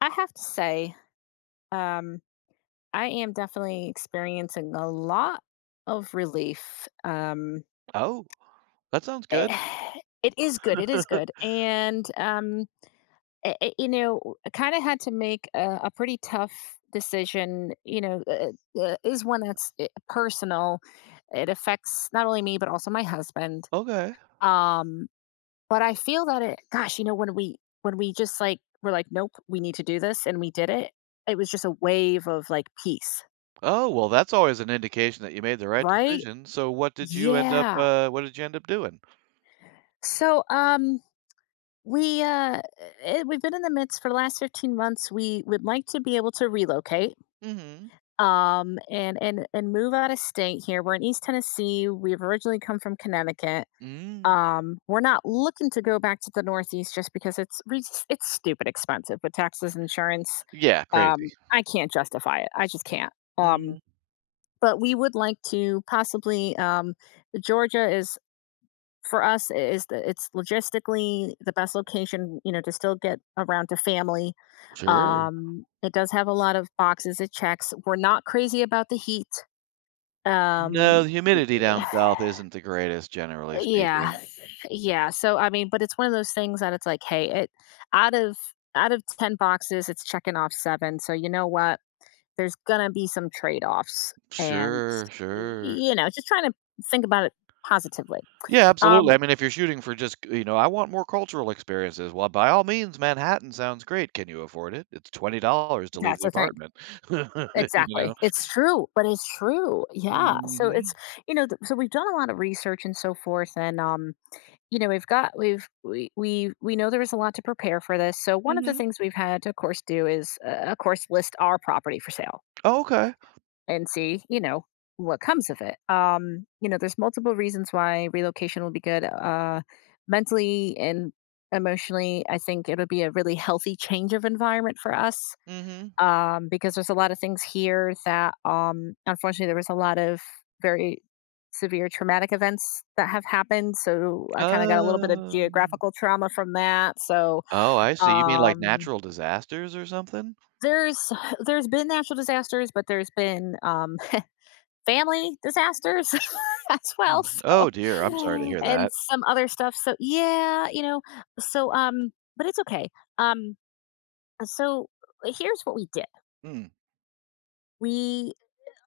I have to say, um, I am definitely experiencing a lot of relief. Oh, that sounds eh, good. it is good. It is good. And, i i- you know, I kind of had to make a pretty tough decision. Is one that's personal. It affects not only me, but also my husband. Okay. Um, but I feel that it, gosh, when we, just like, we're like, nope, we need to do this. And we did it. It was just a wave of like peace. Oh, well, that's always an indication that you made the right Right? decision. So Yeah. What did you end up doing? So, we uh, we've been in the midst for the last 15 months. We would like to be able to relocate, Mhm. And move out of state. Here, we're in East Tennessee. We've originally come from Connecticut. Mm. We're not looking to go back to the Northeast just because it's stupid expensive with taxes, insurance. Yeah, crazy. I can't justify it. I just can't. Um, Mhm. but we would like to possibly. Georgia is for us is that it's logistically the best location to still get around to family. Sure. It does have a lot of boxes it checks. We're not crazy about the heat. No, um the humidity y- down south isn't the greatest, generally yeah, speaking. yeah, so I mean, but it's one of those things that it's like, hey, it out of out of 10 boxes it's checking off seven, so you know what, there's gonna be some trade-offs. And Sure, sure. Just trying to think about it positively. Yeah, absolutely. um I mean, if you're shooting for just, you know, I want more cultural experiences. Well, by all means, Manhattan sounds great. Can you afford it? It's $20 to leave that's the the thing. apartment. You Exactly. know? It's true, but it's true. Yeah. So Hmm. it's, so we've done a lot of research and so forth, and we've got, we've we know there was a lot to prepare for this. So one of the Hmm. things we've had to of course do is of course list our property for sale Oh, okay. and see, what comes of it. There's multiple reasons why relocation will be good, mentally and emotionally. I think it'll be a really healthy change of environment for us, Mhm. Because there's a lot of things here that, unfortunately, there was a lot of very severe traumatic events that have happened. So I kind of got a little bit of Oh. geographical trauma from that. So, Oh, I see. You mean like um, natural disasters or something? there's there's been natural disasters, but there's been, family disasters as well. Mm. So. Oh, dear. I'm sorry to Mm. hear And that. some other stuff. So yeah. So but it's okay. Um, so here's what we did. Mm. We,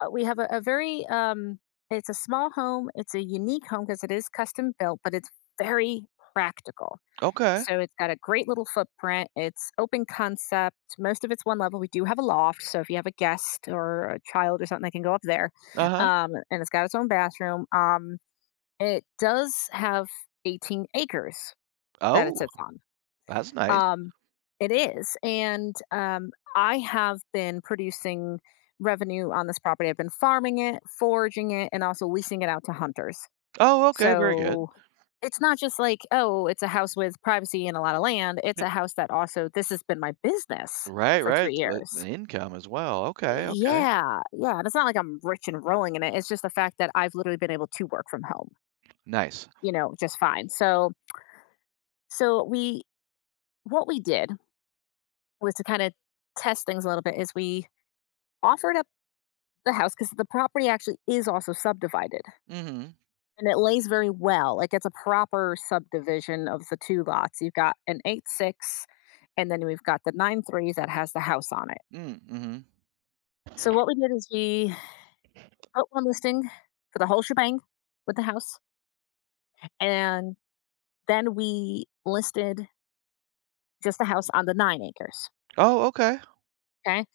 have a very, it's a small home. It's a unique home because it is custom built, but it's very practical. Okay. So it's got a great little footprint. It's open concept. Most of it's one level. We do have a loft, so if you have a guest or a child or something, they can go up there. Uh-huh. And it's got its own bathroom. It does have 18 acres that it Oh, sits on. that's nice. um, it is, and, I have been producing revenue on this property. I've been farming it, foraging it, and also leasing it out to hunters. Oh, okay. Very good. So, it's not just like, "Oh, it's a house with privacy and a lot of land." It's N a house that also this has been my business Right, for right. 3 It's what an years. income as well. Okay, okay. Yeah, yeah, and it's not like I'm rich and rolling in it. It's just the fact that I've literally been able to work from home, Nice. Just fine. So we what we did was to kinda test things a little bit is we offered up the house because the property actually is also subdivided, Mhm. and it lays very well. Like it's a proper subdivision of the two lots. You've got an 8 6, and then we've got the 9 3 that has the house on it. Mm, mhm. So, what we did is we put one listing for the whole shebang with the house, and then we listed just the house on the 9 acres. Oh, okay. Okay.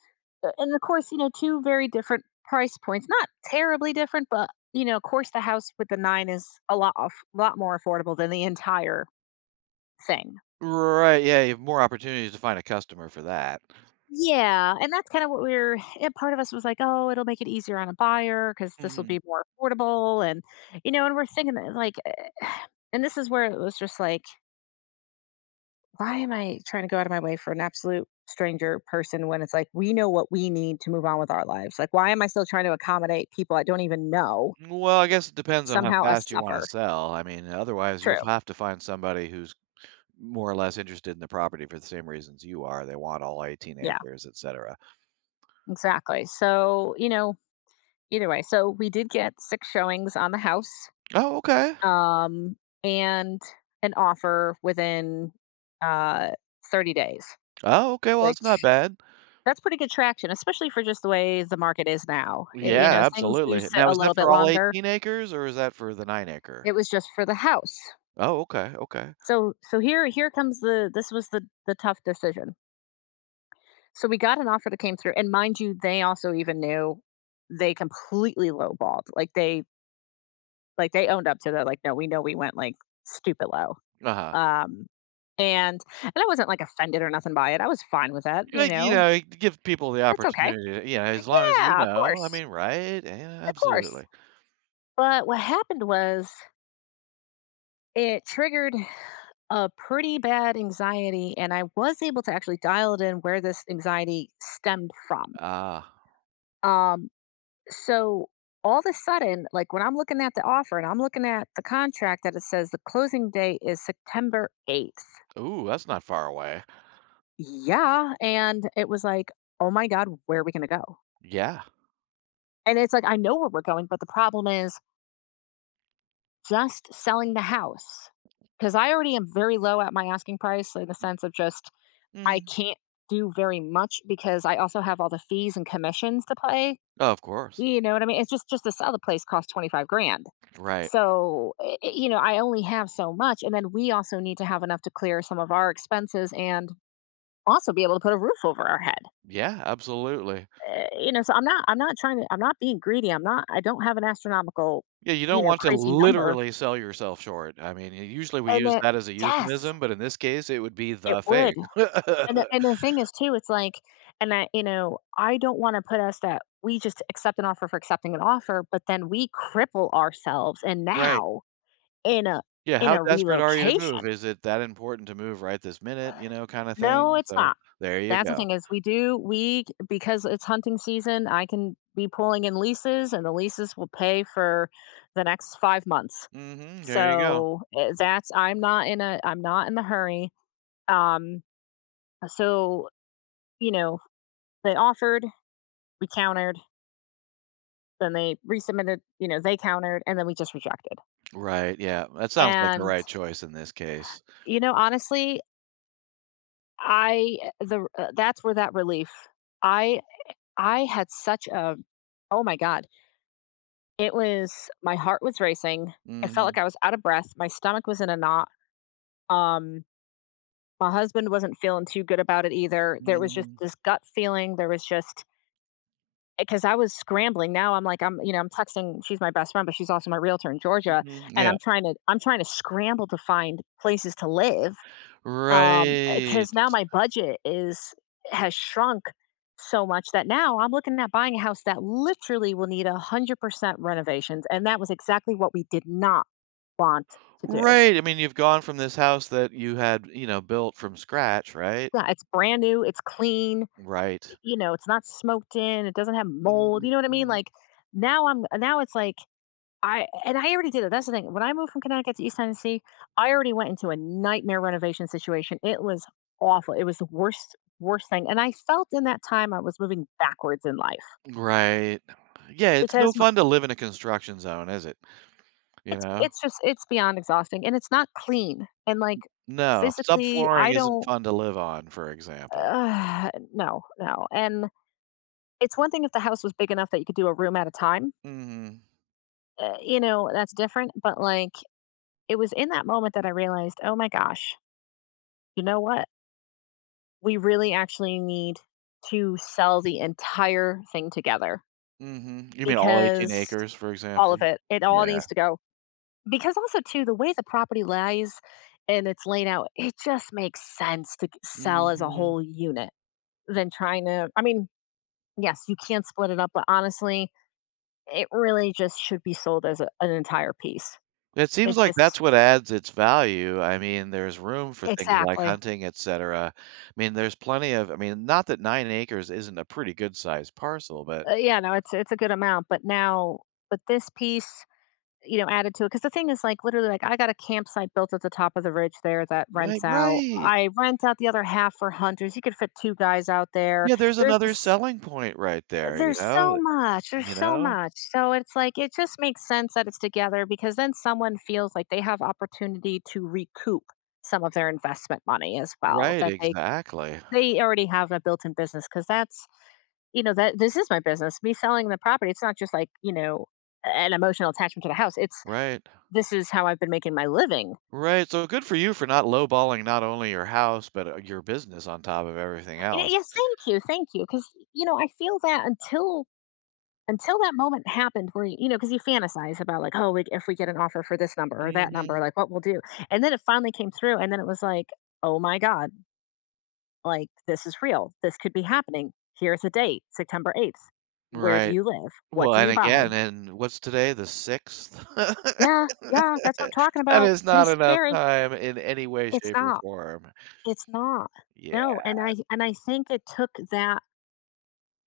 And of course, two very different price points. Not terribly different, but, of course, the house with the nine is a lot off, lot more affordable than the entire thing. Right. Yeah, you have more opportunities to find a customer for that. Yeah, and that's kind of what we were. And part of us was like, "Oh, it'll make it easier on a buyer because this will be Mhm. more affordable." And we're thinking that like, and this is where it was just like, "Why am I trying to go out of my way for an absolute stranger person when it's like we know what we need to move on with our lives? Like, why am I still trying to accommodate people I don't even know? Well, I guess it depends on how Somehow, us fast you wanna suffer." sell. I mean, otherwise, you'll True. have to find somebody who's more or less interested in the property for the same reasons you are. They want all 18 Yeah, acres, et cetera. exactly. So, either way, so we did get 6 showings on the house, Oh, okay. um, and an offer within, uh, 30 days, Oh, okay. Well, which that's not bad. that's pretty good traction, especially for just the way the market is now. Y you know, Yeah, things do absolutely. sit Now, a is little that bit for all longer. 18 acres or is that for the 9 acre? It was just for the house. Oh, okay. Okay. So here comes the this was the tough decision. So we got an offer that came through, and mind you, they also even knew they completely lowballed, like, they like, they owned up to that, like, "No, we know we went, like, stupid low." Uh-huh. Um, and I wasn't, like, offended or nothing by it. I was fine with that, you Like, you know? know, give people the It's okay. opportunity. Yeah, as long as you Yeah, of know. I course, mean, right? Yeah, of course. absolutely. But what happened was, it triggered a pretty bad anxiety, and I was able to actually dial it in where this anxiety stemmed from. Ah, Um, so all of a sudden, like, when I'm looking at the offer and I'm looking at the contract that it says the closing date is September 8th. ooh, that's not far away. Yeah, and it was like, "Oh my god, where are we gonna go?" Yeah. And it's like, I know where we're going, but the problem is just selling the house because I already am very low at my asking price in the sense of just, I Mhm. can't do very much because I also have all the fees and commissions to pay, Oh, of course. you know what I mean? It's just, to sell the place costs 25 grand. Right. So, I only have so much, and then we also need to have enough to clear some of our expenses and also be able to put a roof over our head. Yeah, absolutely. So I'm not trying to, I'm not being greedy, I don't have an astronomical, Yeah, you don't want to crazy number, literally sell yourself short. I mean, u usually we and use that. that as a Yes, euphemism, but in this case, it would be it the would, thing. and the and the thing is too, it's like, and that, I don't wanna put us that we just accept an offer for accepting an offer, but then we cripple ourselves, and Right. now in a Yeah, in how a desperate are you to move? relocation. Is it that important to move right this minute, you know, kinda No, thing? it's So, not. there you That's the go. thing is, we do we because it's hunting season, I can be pulling in leases, and the leases will pay for the next 5 months. Mhm, there you go. So, that's, I'm not in the hurry. Um, so, you know, they offered, we countered, then they resubmitted, they countered, and then we just rejected. Right, yeah, that sounds like the And, right choice in this case. Honestly, I eh, the that's where that relief, I I had such a, oh my god, it was my heart was racing. I felt Mhm, like I was out of breath. My stomach was in a knot. Um, my husband wasn't feeling too good about it either. There was just mhm, this gut feeling. There was just, because I was scrambling. Now I'm like, I'm texting. She's my best friend, but she's also my realtor in Georgia, mhm, and yeah. I'm trying to scramble to find places to live. Right. Because now my budget is, has shrunk so much that now I'm looking at buying a house that literally will need 100% renovations, and that was exactly what we did not want to do. Right, I mean, you've gone from this house that you had, you know, built from scratch, right? Yeah, it's brand new, it's clean, Right. It's not smoked in, it doesn't have mold. You know what I mean? Mhm. Like, now it's like, I already did it. That's the thing. When I moved from Connecticut to East Tennessee, I already went into a nightmare renovation situation. It was awful. It was the worst, worst thing. And I felt in that time I was moving backwards in life Right. Yeah, it's no because my, fun to live in a construction zone, is it? You it's know? it's just it's beyond exhausting and it's not clean. And like No, physically, I subflooring isn't don't, fun to live on, for example. No, no. And it's one thing if the house was big enough that you could do a room at a time. Mhm. That's different, but like it was in that moment that I realized, "Oh my gosh, you know what? We really actually need to sell the entire thing together, Mhm. You mean all 18 because acres, for all of example? it, it all Yeah. needs to go. Because also, too, the way the property lies and it's laid out, it just makes sense to sell as a Mhm. whole unit than trying to. I mean, yes, you can split it up, but honestly, it really just should be sold as an entire piece. It seems It like just that's what adds its value. I mean, there's room for things like exactly, hunting, et cetera. I mean, there's plenty of I mean, not that 9 acres isn't a pretty good sized parcel, but yeah, no, it's a good amount, but now, but this piece. You know, added to it because the thing is, like, literally, like, I got a campsite built at the top of the ridge there that right, rents out. right. I rent out the other half for hunters. You could fit 2 guys out there. Yeah, there's There's another this selling point right there, you there's so know? much, there's You so know? much. So it's like, it just makes sense that it's together because then someone feels like they have opportunity to recoup some of their investment money as well, Right, that they exactly. they already have a built-in business because that's, that this is my business. Me selling the property, it's not just like, an emotional attachment to the house. It's Right. this is how I've been making my living. Right, so good for you for not lowballing not only your house, but, your business on top of everything You know, else. yes, thank you, thank you. Cause, I feel that, until that moment happened where, because you fantasize about like, oh, if we get an offer for this number or that Mhm. number, like what we'll do. And then it finally came through, and then it was like, oh my god, like this is real. This could be happening. Here's a date, September 8th. Where do Right. you live? What Well, do and you buy? again, and what's today, the 6th? Yeah, yeah, that's what I'm talking That about. is Pretty not enough scary. time in any way, It's shape, or not. form. It's not. Yeah. No, and I think it took that,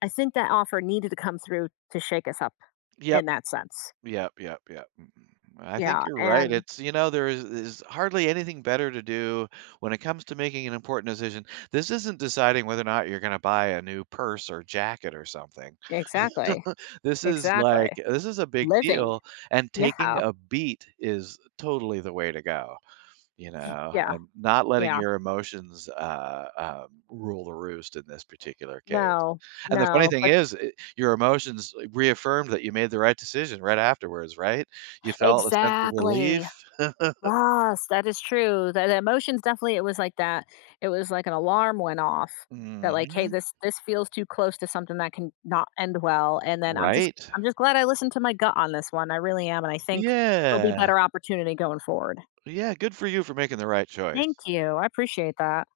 I think that offer needed to come through to shake us up Yep. in that sense. Yep, yep, yep. Mm, I think Yeah, you're right. and It's you know, there is hardly anything better to do when it comes to making an important decision. This isn't deciding whether or not you're going to buy a new purse or jacket or something. exactly, This is exactly. like this is a big Living. deal, and taking Yeah, a beat is totally the way to go, you know, yeah, and not letting yeah. your emotions, rule the roost in this particular case. No, And the funny no, thing but is, your emotions reaffirmed that you made the right decision right afterwards, right? You felt a sense of exactly. relief. Yes, that is true. The emotions definitely. It was like that. It was like an alarm went off that like, hey, Mhm. this feels too close to something that can not end well. And then I'm just Right? I'm just glad I listened to my gut on this one. I really am, and I think there'll be Yeah. better opportunity going forward. Yeah, good for you for making the right choice. Thank you. I appreciate that.